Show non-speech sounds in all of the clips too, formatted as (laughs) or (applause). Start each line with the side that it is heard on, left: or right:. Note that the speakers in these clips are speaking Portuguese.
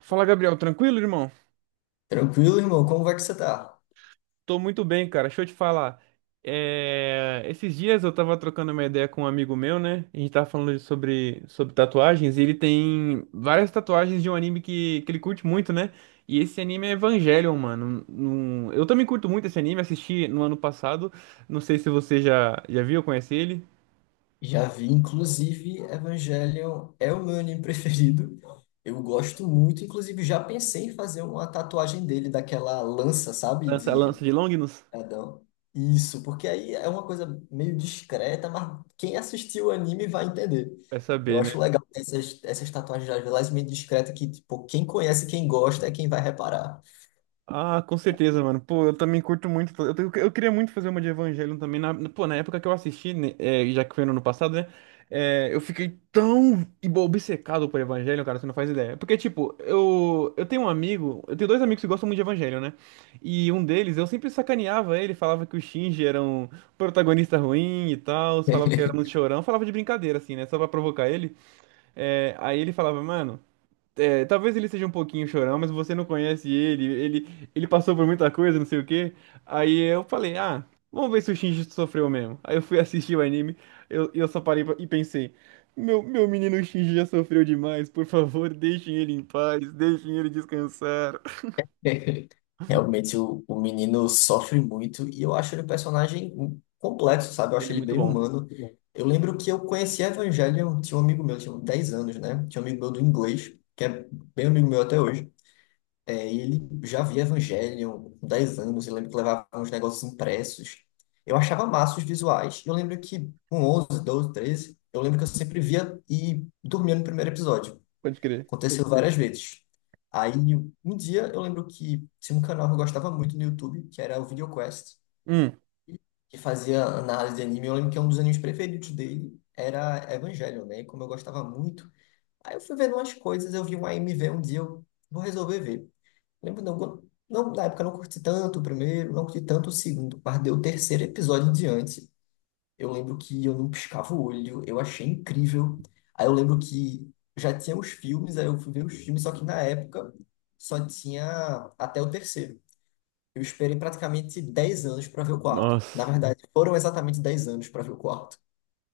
right: Fala, Gabriel, tranquilo, irmão?
left: Tranquilo, irmão? Como vai que você tá?
right: Tô muito bem, cara. Deixa eu te falar. Esses dias eu tava trocando uma ideia com um amigo meu, né? A gente tava falando sobre tatuagens e ele tem várias tatuagens de um anime que ele curte muito, né? E esse anime é Evangelion, mano. Eu também curto muito esse anime, assisti no ano passado. Não sei se você já viu, conhece ele.
left: Já vi, inclusive, Evangelion é o meu anime (laughs) preferido. Eu gosto muito, inclusive já pensei em fazer uma tatuagem dele, daquela lança, sabe?
right: Lança,
left: De
right: lança de Longinus?
left: Adão. Isso, porque aí é uma coisa meio discreta, mas quem assistiu o anime vai entender.
right: Vai
left: Eu
right: saber, né?
left: acho legal essas tatuagens, às vezes, meio discretas, que, tipo, quem conhece, quem gosta, é quem vai reparar.
right: Ah, com certeza, mano. Pô, eu também curto muito. Eu queria muito fazer uma de Evangelion também. Pô, na época que eu assisti, né, já que foi no ano passado, né? Eu fiquei tão obcecado por Evangelion, cara, você não faz ideia. Porque, tipo, eu tenho um amigo, eu tenho dois amigos que gostam muito de Evangelion, né? E um deles, eu sempre sacaneava ele, falava que o Shinji era um protagonista ruim e tal, falava que era muito chorão, falava de brincadeira, assim, né? Só pra provocar ele. É, aí ele falava, mano. É, talvez ele seja um pouquinho chorão, mas você não conhece ele passou por muita coisa, não sei o quê. Aí eu falei, ah, vamos ver se o Shinji sofreu mesmo. Aí eu fui (laughs) assistir o anime, eu só parei e pensei, meu menino Shinji já sofreu demais, por favor, deixem ele em paz, deixem ele descansar.
left: (laughs) Realmente o menino sofre muito e eu acho ele um personagem complexo, sabe? Eu
right: Ele
left: acho
right: é
left: ele
right: muito
left: bem
right: bom,
left: humano. Eu lembro que eu conheci Evangelion, tinha um amigo meu, tinha uns 10 anos, né? Tinha um amigo meu do inglês, que é bem amigo meu até hoje. É, e ele já via Evangelion com 10 anos, eu lembro que levava uns negócios impressos. Eu achava massa os visuais. Eu lembro que com 11 12 13 eu lembro que eu sempre via e dormia no primeiro episódio.
right: pode crer.
left: Aconteceu várias vezes. Aí, um dia, eu lembro que tinha um canal que eu gostava muito no YouTube, que era o VideoQuest,
right: Hum,
left: que fazia análise de anime. Eu lembro que um dos animes preferidos dele era Evangelion, né? E como eu gostava muito, aí eu fui vendo umas coisas, eu vi um AMV um dia, eu vou resolver ver. Lembro, não, não, na época eu não curti tanto o primeiro, não curti tanto o segundo, mas deu o terceiro episódio em diante. Eu lembro que eu não piscava o olho, eu achei incrível. Aí eu lembro que já tinha os filmes, aí eu fui ver os filmes, só que na época só tinha até o terceiro. Eu esperei praticamente 10 anos para ver o quarto. Na
right: nossa.
left: verdade, foram exatamente 10 anos para ver o quarto.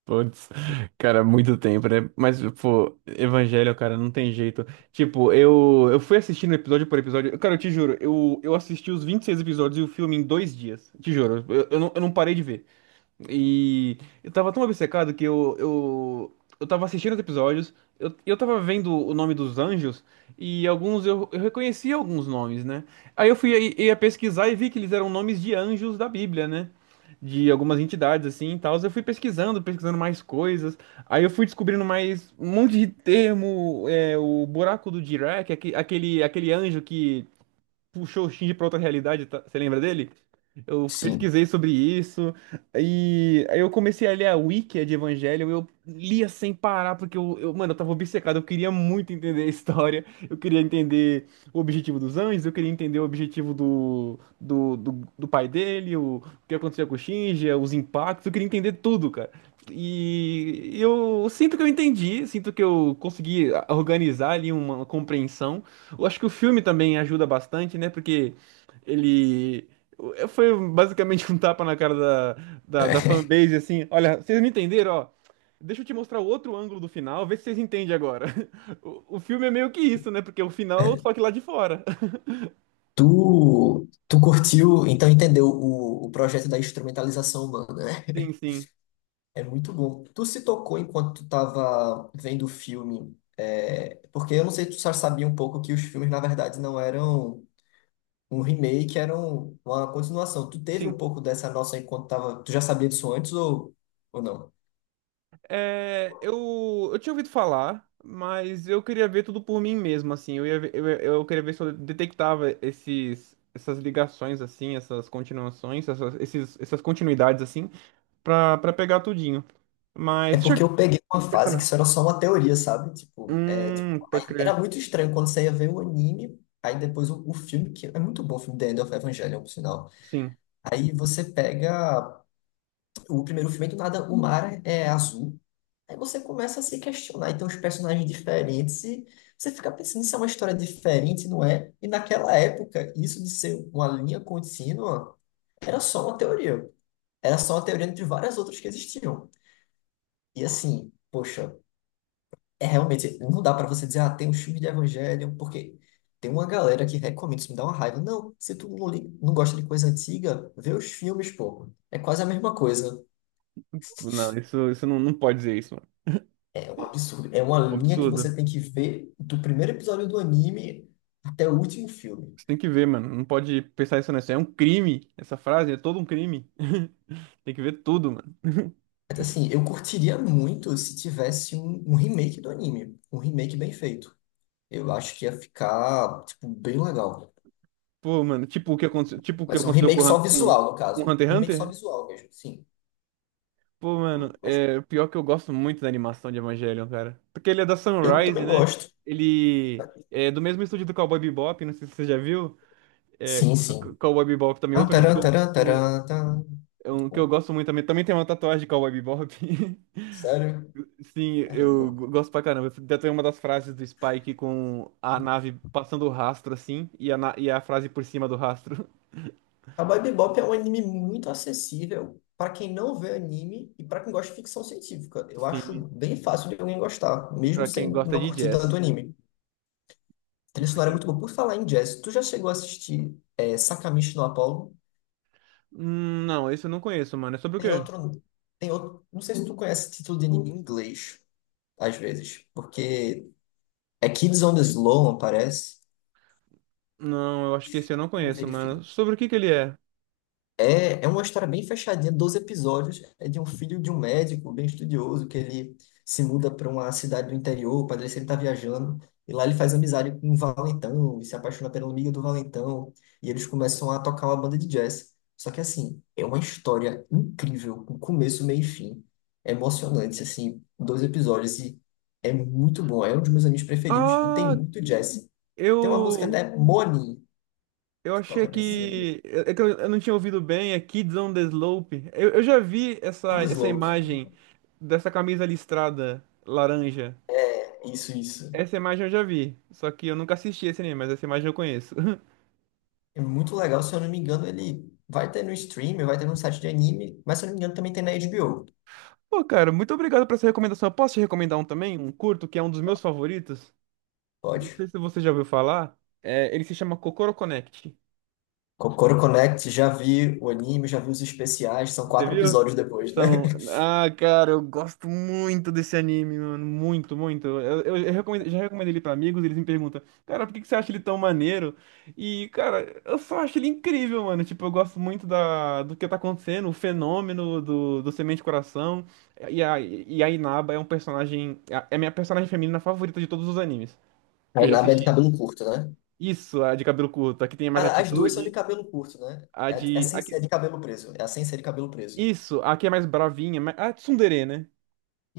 right: Putz, cara, muito tempo, né? Mas, pô, Evangelho, cara, não tem jeito. Tipo, eu fui assistindo episódio por episódio. Cara, eu te juro, eu assisti os 26 episódios e o filme em 2 dias. Te juro, eu não parei de ver. E eu tava tão obcecado que eu tava assistindo os episódios, eu tava vendo o nome dos anjos, e alguns eu reconhecia alguns nomes, né? Aí eu ia pesquisar e vi que eles eram nomes de anjos da Bíblia, né? De algumas entidades assim e tal. Eu fui pesquisando, pesquisando mais coisas. Aí eu fui descobrindo mais um monte de termo, é, o buraco do Dirac, aquele anjo que puxou o Shinji pra outra realidade, tá? Você lembra dele? Eu
left: Sim.
right: pesquisei sobre isso, e aí eu comecei a ler a Wiki de Evangelho, eu lia sem parar, porque mano, eu tava obcecado, eu queria muito entender a história, eu queria entender o objetivo dos anjos, eu queria entender o objetivo do pai dele, o que acontecia com o Shinji, os impactos, eu queria entender tudo, cara. E eu sinto que eu entendi, sinto que eu consegui organizar ali uma compreensão, eu acho que o filme também ajuda bastante, né? Porque ele foi basicamente (laughs) um tapa na cara da
left: (laughs)
right: fanbase, assim. Olha, vocês não entenderam, ó. Deixa eu te mostrar outro ângulo do final, vê se vocês entendem agora. (laughs) O filme é meio que isso, né? Porque é o final, só que lá de fora. (laughs)
left: Tu curtiu, então entendeu o projeto da instrumentalização humana, né?
right: Sim, sim,
left: É muito bom. Tu se tocou enquanto tu tava vendo o filme, é, porque eu não sei se tu já sabia um pouco que os filmes, na verdade, não eram um remake, eram uma continuação. Tu teve um
right: sim.
left: pouco dessa noção enquanto tava. Tu já sabia disso antes ou não?
right: É, eu tinha ouvido falar, mas eu queria ver tudo por mim mesmo, assim. Eu queria ver se eu detectava esses, essas ligações, assim, essas continuações, essas continuidades, assim. Pra pegar tudinho.
left: É
right: Mas, deixa
left: porque
right: eu...
left: eu peguei uma
right: Pode
left: fase que
right: falar.
left: isso era só uma teoria, sabe? Tipo, é, tipo, aí
right: Pode
left: era
right: crer.
left: muito estranho quando você ia ver o anime, aí depois o filme, que é muito bom o filme The End of Evangelion, por sinal.
right: Sim.
left: Aí você pega o primeiro filme, e do nada, o mar é azul. Aí você começa a se questionar. Então, os personagens diferentes, e você fica pensando se é uma história diferente, não é? E naquela época, isso de ser uma linha contínua era só uma teoria. Era só uma teoria entre várias outras que existiam. E assim, poxa, é realmente, não dá pra você dizer, ah, tem um filme de Evangelho, porque tem uma galera que recomenda, isso me dá uma raiva. Não, se tu não, não gosta de coisa antiga, vê os filmes, pô. É quase a mesma coisa.
right: Não, isso não pode dizer isso, mano.
left: É um absurdo. É uma
right: É um
left: linha que
right: absurdo.
left: você tem que ver do primeiro episódio do anime até o último filme.
right: Você tem que ver, mano. Não pode pensar isso nessa. É um crime. Essa frase é todo um crime. (laughs) Tem que ver tudo, mano.
left: Mas assim, eu curtiria muito se tivesse um remake do anime. Um remake bem feito. Eu acho que ia ficar, tipo, bem legal.
right: Pô, mano, tipo o que aconteceu, tipo o que
left: Mas um
right: aconteceu com
left: remake
right: o Hun-
left: só
right: com,
left: visual, no
right: com
left: caso.
right: Hunter x
left: Remake só
right: Hunter.
left: visual mesmo, sim.
right: Pô, mano,
left: Mas
right: é pior que eu gosto muito da animação de Evangelion, cara. Porque ele é da
left: eu
right: Sunrise,
left: também
right: né?
left: gosto.
right: Ele é do mesmo estúdio do Cowboy Bebop, não sei se você já viu. É,
left: Sim, sim.
right: Cowboy Bebop também,
left: Ah,
right: outro anime.
left: tarã, tarã,
right: Que eu-
left: tarã, tarã.
right: É
left: Muito
right: um que eu
left: bom.
right: gosto muito também. Também tem uma tatuagem de Cowboy Bebop. (laughs)
left: Sério?
right: Sim, eu
left: Caramba.
right: gosto pra caramba. Até tem uma das frases do Spike com a nave passando o rastro assim e a, e a frase por cima do rastro.
left: Cowboy Bebop é um anime muito acessível para quem não vê anime e para quem gosta de ficção científica. Eu
right: (laughs)
left: acho
right: Sim.
left: bem fácil de alguém gostar,
right: E
left: mesmo
right: pra
left: sem
right: quem gosta
left: não
right: de
left: curtir tanto
right: jazz.
left: anime. A
right: E
left: trilha
right: pra
left: sonora é
right: quem...
left: muito boa. Por falar em jazz, tu já chegou a assistir Sakamichi no Apollo?
right: Não, esse eu não conheço, mano. É sobre o
left: Tem
right: quê?
left: outro, tem outro, não sei se tu conhece esse título de anime em inglês, às vezes, porque é Kids on the Slope, parece.
right: Não, eu acho que esse eu não
left: Vou
right: conheço, mano. Sobre o que que ele é?
left: É uma história bem fechadinha, 12 episódios. É de um filho de um médico bem estudioso que ele se muda para uma cidade do interior. O padre sempre está viajando. E lá ele faz amizade com um valentão e se apaixona pela amiga do valentão. E eles começam a tocar uma banda de jazz. Só que, assim, é uma história incrível, com começo, meio e fim. É emocionante, assim, 2 episódios. E é muito bom. É um dos meus animes preferidos. E tem
right: Ah,
left: muito jazz. Tem uma música,
right: eu
left: né? Money,
right: Eu
left: que
right: achei
left: toca nesse anime.
right: que. É que eu não tinha ouvido bem, é Kids on the Slope. Eu já vi essa,
left: Sound
right: essa
left: Slope.
right: imagem dessa camisa listrada laranja.
left: Isso, isso.
right: Essa imagem eu já vi. Só que eu nunca assisti esse anime, mas essa imagem eu conheço. (laughs)
left: É muito legal, se eu não me engano, ele vai ter no stream, vai ter no site de anime, mas se eu não me engano também tem na HBO.
right: Pô, cara, muito obrigado por essa recomendação. Eu posso te recomendar um também? Um curto, que é um dos meus favoritos. Não
left: Pode.
right: sei se você já ouviu falar. É, ele se chama Kokoro Connect.
left: Kokoro Connect, já vi o anime, já vi os especiais, são
right: Você
left: quatro
right: viu?
left: episódios depois, né?
right: São.
left: (laughs)
right: Ah, cara, eu gosto muito desse anime, mano. Muito, muito. Eu já recomendei ele pra amigos, eles me perguntam, cara, por que que você acha ele tão maneiro? E, cara, eu só acho ele incrível, mano. Tipo, eu gosto muito da, do que tá acontecendo, o fenômeno do Semente Coração. E a Inaba é um personagem. É a minha personagem feminina favorita de todos os animes
left: A
right: que eu já
left: Inabe é de
right: assisti.
left: cabelo curto, né?
right: Isso, a de cabelo curto, a que tem mais
left: Cara, as duas são de
right: atitude,
left: cabelo curto, né?
right: a
left: É a
right: de. A
left: sensei
right: que,
left: é de cabelo preso. É a sensei de cabelo preso.
right: isso, a que é mais bravinha, mas a tsundere, né?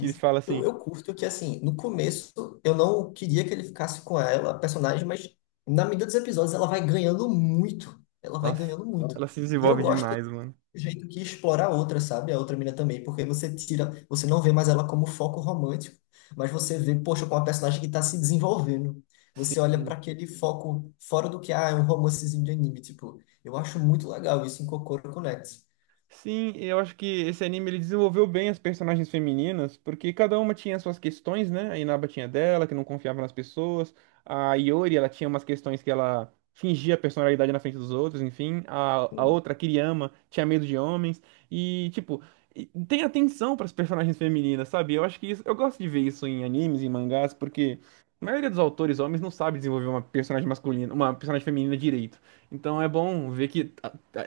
right: que fala
left: Eu,
right: assim,
left: eu curto que, assim, no começo eu não queria que ele ficasse com ela, a personagem, mas na medida dos episódios ela vai ganhando muito. Ela vai
right: nossa,
left: ganhando muito.
right: ela se
left: E eu
right: desenvolve
left: gosto do
right: demais, mano.
left: jeito que explora a outra, sabe? A outra mina também, porque você tira, você não vê mais ela como foco romântico, mas você vê, poxa, com uma personagem que tá se desenvolvendo. Você
right: Sim.
left: olha para aquele foco fora do que, ah, é um romancezinho de anime, tipo, eu acho muito legal isso em Kokoro Connects.
right: Sim, eu acho que esse anime ele desenvolveu bem as personagens femininas, porque cada uma tinha suas questões, né? A Inaba tinha dela, que não confiava nas pessoas. A Iori, ela tinha umas questões que ela fingia personalidade na frente dos outros, enfim. A outra, a Kiriyama, tinha medo de homens. E, tipo, e tem atenção para as personagens femininas, sabe? Eu acho que isso, eu gosto de ver isso em animes, em mangás, porque a maioria dos autores homens não sabe desenvolver uma personagem masculina, uma personagem feminina direito. Então é bom ver que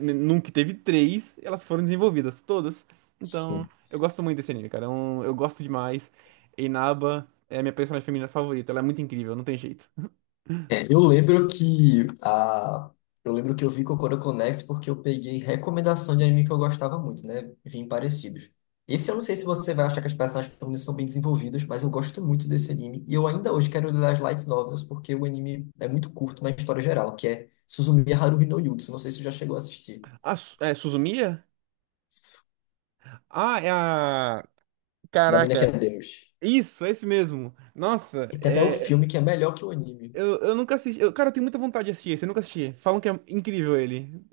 right: nunca teve três, elas foram desenvolvidas todas. Então,
left: Sim.
right: eu gosto muito desse anime, cara. É um- Eu, gosto demais. Inaba é a minha personagem feminina favorita. Ela é muito incrível, não tem jeito.
left: É, eu lembro que eu lembro que eu vi Kokoro Connect porque eu peguei recomendação de anime que eu gostava muito, né? Vim parecidos. Esse eu não sei se você vai achar que as personagens femininas são bem desenvolvidas, mas eu gosto muito desse anime. E eu ainda hoje quero ler as light novels porque o anime é muito curto na história geral, que é Suzumiya Haruhi no Yutsu. Não sei se você já chegou a assistir.
right: Ah, é Suzumiya? Ah, é a.
left: Da mina que
right: Caraca.
left: é Deus.
right: Isso, é esse mesmo. Nossa,
left: E tem até o
right: é.
left: filme que é melhor que o anime.
right: Eu nunca assisti. Cara, eu tenho muita vontade de assistir esse. Eu nunca assisti. Falam que é incrível ele.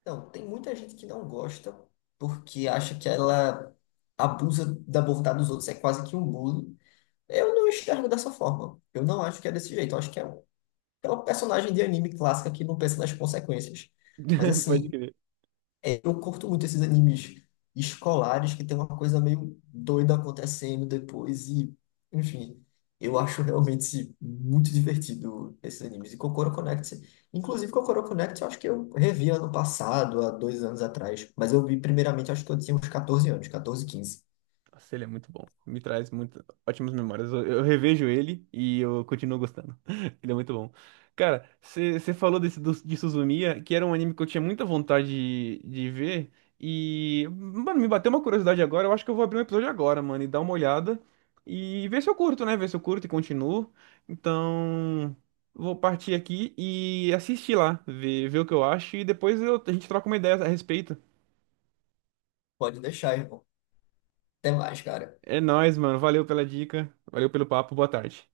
left: Então, tem muita gente que não gosta porque acha que ela abusa da bondade dos outros, é quase que um bullying. Eu não enxergo dessa forma. Eu não acho que é desse jeito. Eu acho que é um personagem de anime clássica que não pensa nas consequências. Mas
right: (laughs) Pode
left: assim,
right: crer.
left: eu curto muito esses animes escolares que tem uma coisa meio doida acontecendo depois e, enfim, eu acho realmente muito divertido esses animes. E Kokoro Connect, inclusive Kokoro Connect, eu acho que eu revi ano passado, há 2 anos atrás, mas eu vi primeiramente, acho que eu tinha uns 14 anos, 14, 15.
right: Nossa, ele é muito bom. Me traz muito, ótimas memórias. Eu revejo ele e eu continuo gostando. (laughs) Ele é muito bom. Cara, você falou desse, do, de Suzumiya, que era um anime que eu tinha muita vontade de ver. E, mano, me bateu uma curiosidade agora. Eu acho que eu vou abrir um episódio agora, mano, e dar uma olhada. E ver se eu curto, né? Ver se eu curto e continuo. Então, vou partir aqui e assistir lá, ver o que eu acho. E depois a gente troca uma ideia a respeito.
left: Pode deixar, irmão. Até mais, cara.
right: É nóis, mano. Valeu pela dica. Valeu pelo papo. Boa tarde.